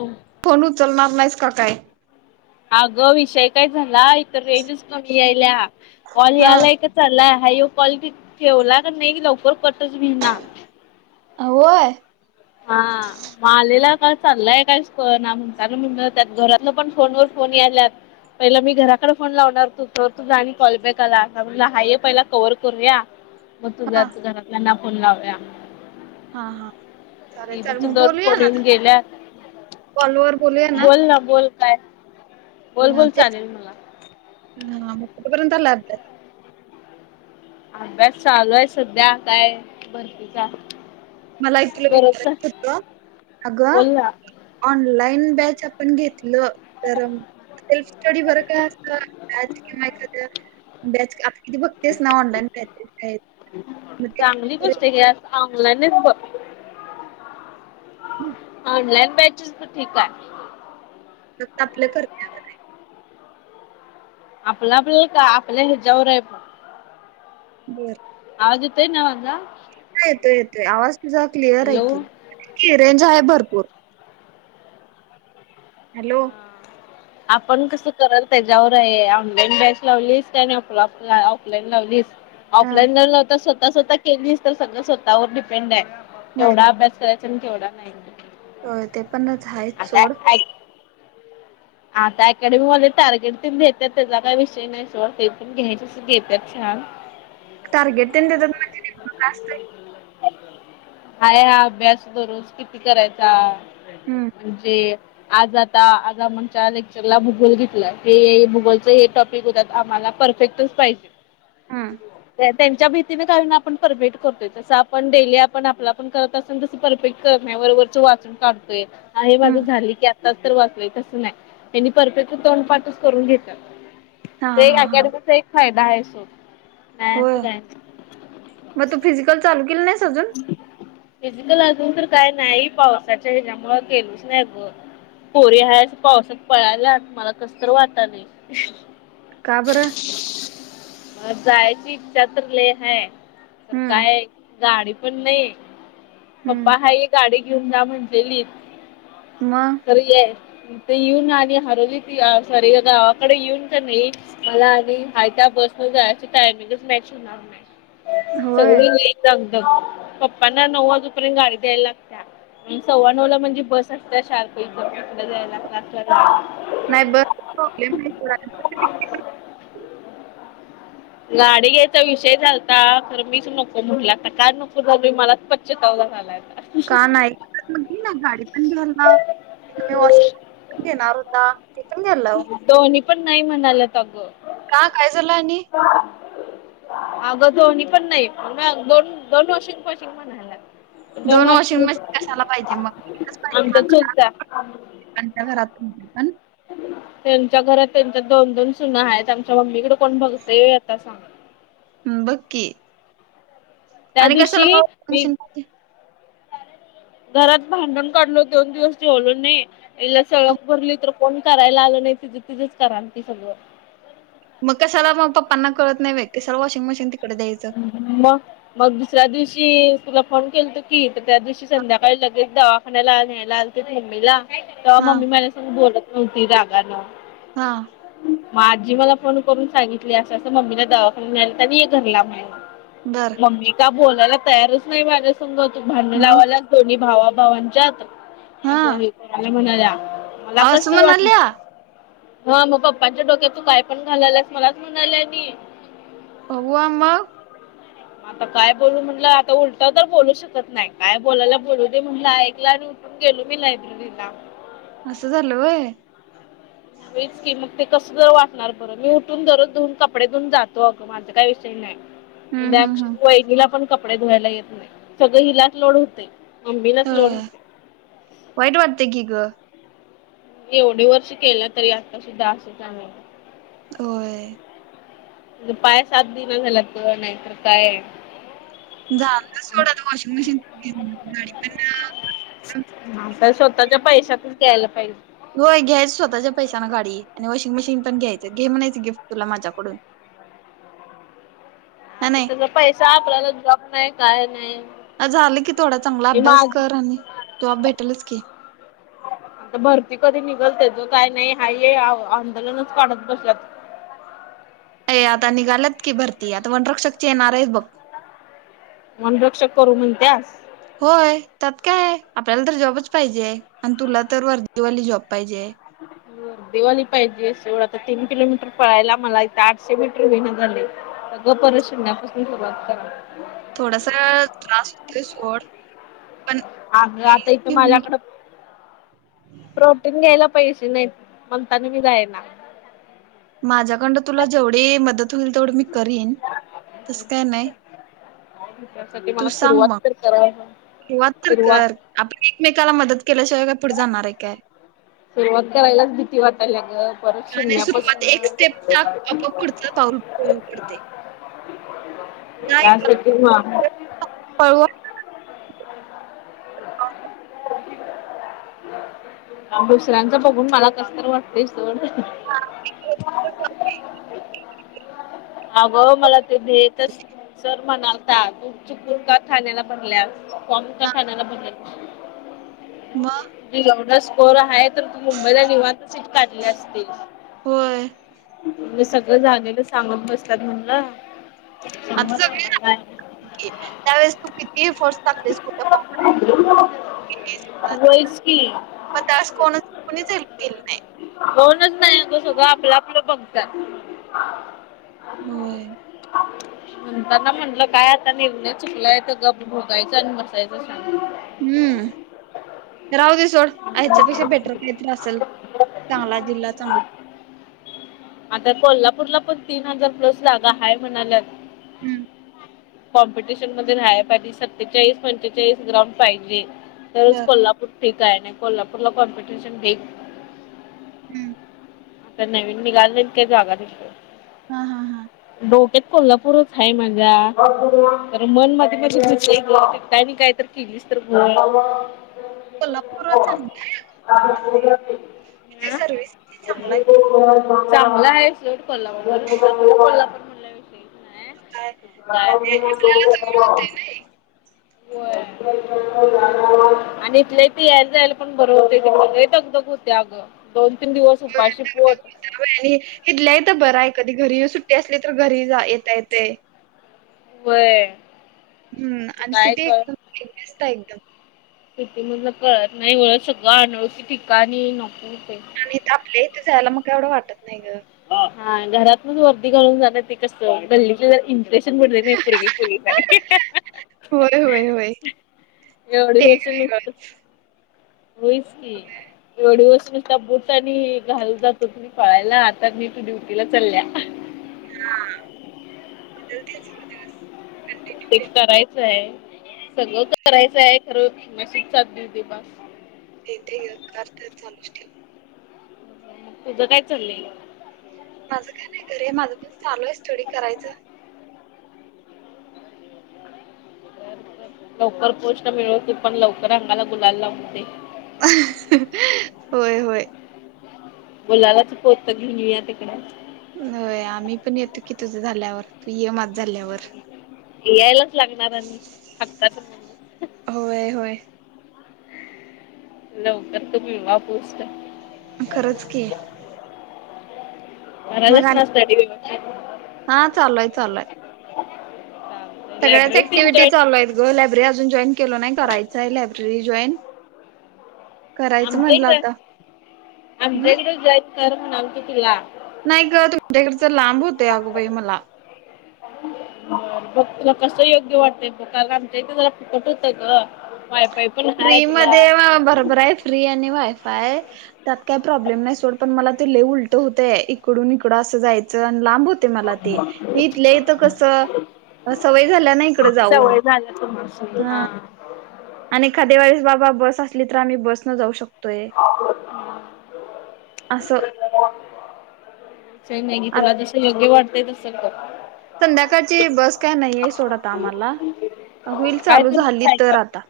हं फोन उचलणार नाहीस का काय? अगं विषय काय झाला, इत रेंजच कमी आले रेंजच कमी यायल्या कॉल हा. यालाय का चालाय हाय आहे हो कॉल बि ठेवला कनी लवकर कटच होईना. अं होय हा... मग आलेला का चाललंय कायच कळना म्हणतानं म्हणलं, त्यात घरातलं पण फोनवर फोन याल्यात. पहिला मी घराकडं फोन लावणार होतो तवर तुझा आणि कॉल बॅक आला, आता म्हणलं हाय ये पहिला कवर करूया, मग हा तुझाच घरातल्यांना फोन लावूया. हा हा.... चालेल चालेल दीदीचं मग दोन बोलूया फोन ना येऊन गेल्यात. कॉलवर बोलूया बोल ना, बोल काय, बोल -बोल तेच चालेल मला हा मग कुठपर्यंत आलाय अभ्यास? अभ्यास चालू आहे, सध्या काय भरतीचा मला एक तुला बरोबर विचारायचं होतं. अगं बोल ना ऑनलाइन बॅच आपण घेतलं, तर सेल्फ स्टडी बर काय [unintelligible] बॅच घ्या त्या बॅच आप किती बघ मग ते चांगली गोष्ट यात ऑनलाईनच बघ ऑनलाईन बॅच सेल त ठीक आहे. फक्त आपलं करत्या. आपलं आपल्याला काय आपल्या हेच्यावर हाय बघ. बर. आवाज येतोय ना माझा? हा येतोय, येतोय आवाज तुझा क्लिअर आहे हॅलो की, रेंज आहे भरपूर हॅलो.... आपण कसं करल त्याच्यावर आहे, ऑनलाईन बॅच लावलीस, काय आपल्या आप ऑफलाईन लावलीस, हा ऑफलाईन हम्म ला नव्हत स्वतः स्वतः केलीच तर सगळं स्वतःवर डिपेंड आहे. एवढा अभ्यास कर पण तेवढा नाही. होय ते पणच आहेच आता सोड. ऐक आता अकॅडमीवाले टारगेट तेन देतात, त्याचा काय विषय नाही सोड ते पण घ्यायचंच. देत्यात छान टारगेट तेन देत्यात म्हणजे नेमकं काय असतयं? हाय हा अभ्यास दररोज किती करायचा, हा आणि जे आज आता आज म्हणच्या लेक्चरला भूगोल घेतला, ते भूगोलच हे टॉपिक होत, आम्हांला पर फेक्टचं पाहिजे. हम्म त्यांच्या भीतीने कारण आपण परफेक्ट करतोय तसं पण डेली आपण आपला पण करत असेल तस परफेक्ट करत नाही वरवरचे वाचून काढतोय. हे माझं हम्म झाले की आताच तर वाचलंय तसं नाही त्यांनी परफेक्टच तोंड पाठच करून घेतात. हा ते हा हा अकॅडमीचा एक फायदा आहे सो. होय मग तू फिजिकल चालू केली नाहीस अजून फिजिकल अजून तर काय नाही पावसाच्या हच्यामुळे केेलच नाही ग पोरी आहे पावसात पळाल्यात मला कस तरी वाटाले का बरं? जायची इच्छा तर लेय आहे पण हम्म काय गाडी पण नाही पप्पा हम्म आहत गाडी घेऊन जा म्हटलेली मग येथे येऊन आणि हरवलीत सॉरी गावाकडे येऊन का नाही मला आणि हाय त्या बसने जायची टायमिंगच मॅच होणारच नाही होय सगळी दग दग पप्पांना नऊ वाजेपर्यंत गाडी द्यायला लागते सव्वा नऊ ला म्हणजे बस असत शार्प एकदम कुठ जायला नाही बस [inaudible] प्रॉब्लेम नाही गाडी घ्यायचा विषय चालला होता खर मीच नको म्हटलं आता का नको बोली मला स्वताला पश्चाताप झालाय आता काय नाही ग [inaudible] गाडी पण घ्यायला वॉश घणार होता ते पण घ्याल लाव दोन्ही पण नाही म्हणाला अग का काय झालं आणि? अगं दोन्ही पण नाही दोन दोन वर्षा पासून म्हणाल्यात दोन वर्ष वॉशिंग मशीन कशाला पाहिजे मग एकच पासून पाहिजे आमचा चुलता आमच्या घरातून ते पण त्यांच्या घरात त्यांच्या दोन दोन सुना आहेत आमच्या मम्मीकडे कोण बघतय आता सांगा बग की. त्या आम्ही कशाला दिवशी पाऊ मी [inaudible] घरात भांडण काढलो दोन दिवस जेवलो नाही तिला सडक भरली तर कोण करायला आलं नाही तिच तिच करा म्हणती सगळं मग कसाला मग पप्पांना कळत नाही होय वॉशिंग मशीन तिकडे द्यायच. मग मग दुसऱ्या दिवशी तुला फोन केलता की तर त्या दिवशी संध्याकाळी लगेलच दवाखान्याला न्यायाला आलतेना मम्मीला तेव्हा हा मम्मी माझा संग बोलत नव्हती रागान हा मग आजीने मला फोन करून सांगितली अस अस मम्मीला दवाखान्याला नेलत तर ये घरला बघायला. बर. मम्मी काय बोलायला तयारच नाही माझ्या संग तू भांड मग लावायलाच दोन्ही भावा भावनांच्यात. हा असं हे का बर म्हणाल्या मला असं कसतरी वाटलं म्हणाल्या हा मग पप्पांच्या डोक्यात तू काय पण घालायलायस मलाच म्हणा लागली. अव्वा मग? आता काय बोलू म्हणलं आता उलट तर बोलू शकत नाही काय बोलायला बोलू दे म्हटलं ऐकला गेली मी लायब्ररीला अस झालं होय. हो की मग ते कसं तरी वाटणार बर मी उठून रोज कपडे धुऊन जातो अगं अस काय विषय नाही. हम्म हम्म हम्म बहिणीला पण कपडे धुवायला येत नाही सगळं हिलाच लोड होतय मम्मीलाच लोड होय वाईट वाटतय की ग मी एवढी वर्ष केला तरी आत्ता सुद्धा असंच आहे. होय. माझं पाय साथ देईना झाल्यात ग नायतर काय झालं सोड आता वॉशिंग मशीन घेतली. हा तर स्वतःच्या पैशातनच द्यायला पाहिजे. होय घ्यायचं स्वतःच्या पैशानं गाडी आणि वॉशिंग मशीन पण घ्यायचं घे म्हणायचं गिफ्ट तुला माझ्याकडून नाही आता नाही त्याचा पैसा आपल्याला जॉब नाय काय नाय अ झालं की थोडा चांगला अभ्यास कर आणि जॉब भेटेलच की आता भरती कधी निघल त्याच काय नाही हाय ये आंदोलनच काढत बसल्यात. ए आता निघाल्यात की भरती आता वनरक्षकचे येणार आहेत बघ. वनरक्षक करू म्हणत्यास? होय त्यात काय आपल्याला तर जॉबच पाहिजेय आणि तुला तर वर्दीवाली जॉब पाहिजे. [inaudible] वर्दीवाली पाहिजे सोड आता तर तीन किलोमीटर पळायला मला इथं आठशे मीटर होईना झालय. अगं परत शून्यापासून सुरुवात करा. थोडासा त्रास होतोय सोड पण आगं आता केलीस इथं की होईल माझ्याकडं की. प्रोटीन घ्यायला पैसे नाहीत म्हणून तर मी जायना. माझ्याकडनं तुला जेवढी मदत होईल तेवढी मी करीन तसं काय नाय [unintelligible] तू सांग मग तर कराव सुरवात तर कर. सुरुवात आपण एकमेकाला मदत केल्याशिवाय काय पुढं जाणार ये काय? सुरुवात करायलाच भीती वाट झालेय सुरुवात एक स्टेप टाक आपोआप पुढचं पाऊल पडतय. [unintelligible] [unintelligible] [unintelligible] हा सरांच बघून मला कस तर वाटतय सोड. [unintelligible] आव मला ते बेतच सर म्हणालता तू चुकून का ठाण्याला भरल्यास फॉर्म का ठाण्याला भरलास? मग जी एवढ स्कोर हायत तर मुंबईला निवांत सीट काढली असतीस होय मी सग ळ झालेलं सांगत बसतात मुल आता जाऊया की त्यावेळेस तू कितीही फोर्स वयच की मग त्यास कोण कोणीच हेल्प केली नाही. कोणच नाही अगं सगळं आपलं आपलं बघतात. होय. त्यांना म्हटलं काय आता निर्णय चुकलाय तर गप भोगायचं आणि बसायचं शांत हम्म, राहू दे सोड, याच्या पेक्षा बेटर शांत. काहीतरी असलं चांगला जिल्हा चांगला आता कोल्हापूरला पण तीन हजार प्लस जागा हाय म्हणाल्यात. हम्म कॉम्पिटिशन मध्ये राहाय पाहिजे सत्तेचाळीस पंचेचाळीस ग्राउंड पाहिजे. तरचं बर. कोल्हापूर ठीक हाय नाहीतर कोल्हापूरला कॉम्पिटिशन ढीग हम्म आता नवीन निघाली नाहीत का जागा तिथं. हा हा हा. डोक्यात कोल्हापूरच हाय माझ्या खंर मन मध्ये मध्ये भितय ग तिथं आणि काय तर केलीस तर घोळ कोल्हापूर चांगली आहे वाटते [inaudible] म्हणजे सर्व्हिस किती चांगलाय? चांगल हाय सोड कोल्हापूर, कोल्हापूर म्हणल्याव विषयीच नाय काय व्हय. सगळ होते ना हे. [unintelligible] आणि इथल्या इथं यायला जायला पण बरं होतय नाहीतर लई दगदग होत्या अगं. दोन तीन दिवस होय उपाशी पोट दगदग [inaudible] आणि हिथल्या हितं बर हाय कधी घरी सुट्टी असली तर घरी येता येतय. व्हय हम्म आणि काय सिटी कळ एकदम जास्त हाय एकदम सिटी मधलं कळत नाही सगळं अनोळखी ठिकाणी नको हुतंय. आणि इथं आपल्या इथं जायला मग काय एवढं वाटत नाही गं. हा घरातनच वर्दी घालून जाणं ते कस गल्ली इम इंप्रेशन पडतंय नाही पुरगी पोलीस हाय होय होय होय एवढी ते वर्ष एक नुसतं होय च की एवढी वर्ष नुसतं बूट आणि घालू जात होती पळायला आता मी ड्युटीला चालल्या. हा. [inaudible] ते करायचं हाय सगळं करायचं हाय खरं नशीब साथ देऊ दे बास. देते ग [unintelligible] चालूच ठेव तुझं काय चालय? माझं काय नाही घरी आहे माझं पण चालू आहे स्टडी करायचं. लवकर पोस्ट मिळव तू पण लवकर अंगाला गुलाल लावून दे. होय होय. गुलालाचं पोतं घेऊन येऊया तिकडं होय आम्ही पण येतो की तुझं झाल्यावर तू ये माझं झाल्यावर. यायलाच लागणार आणि हक्काचं होय होय. लवकर तरं मिळावा पोस्ट. खरंच की मग आणि हा चालूय चालूय [unintelligible] सगळ्याच तेन ऍक्टिव्हिटी जॉईन चालू कर हाईत ग लायब्ररी अजून जॉईन केल नाही करायचं आहे लायब्ररी जॉईन. करायचं आमच्या म्हटलं इकडे आता आमच्या हम् इकडे जाईन कर म्हणालतो तुला. नाही ग तुमच्याकडे तर लांब होतय अग बाई मला. बघ तुला कस योग्य वाटतय बघ कार आमच्या इ जरा फुकट होतं ग. Wifi. फ्री मध्ये बरोबर आहे फ्री आणि वायफाय. त्यात काय प्रॉब्लेम नाही सोड, पण मला ते लय उलट होतय, इकडून इकडं असं जायचं आणि लांब होत. मला ते हि इथले येतं कसं. सवय झाल्या ना इकड जाऊन सवय झाल्या तुम्हासनी हा. आणि एकखा दे वेळेस बाबा बस असली तर आम्ही बस न जाऊ शकतो. ते असं. नाही की आ तुला जस योग्य वाटतंय तस कर. संध्याकाळची बस काय नाहीये सोड आता आम्हाला व्हील काय चालू तुम्ही झाली तर आता.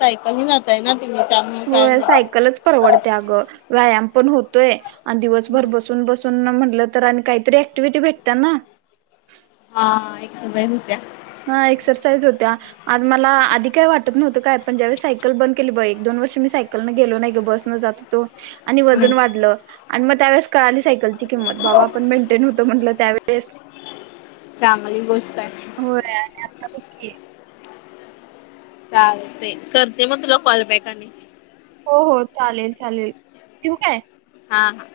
सायकल ना जातय ना? तता [inaudible] हो सायकलच परवडते, अगं व्यायाम पण होतोय आणि दिवसभर बसून बसून. म्हटलं तर आणि काहीतरी क्टिव्हटी भेटतात ना. हा एक सवय होत्या. हा एक्सरसाईज होत्या. आज मला आधी काय वाटत नव्हतं काय, पण ज्यावेळेस सायकल बंद केली बघ, एक दोन वर्ष मी सायकलनं गेलो नाही ग बस न जात. त [inaudible] आणि वजन वाढलं, आणि मग त्यावेळेस कळाली सायकलची किंमत. बाबा आपण मेंटेन होतं म्हटलं त्यावेळेस. चांगली गोष्ट आहे. होय आणि आता बग की. चालते करते मग तुला कॉलबॅक आणि. हो हो चालेल चालेल ठेऊ काय. हा हा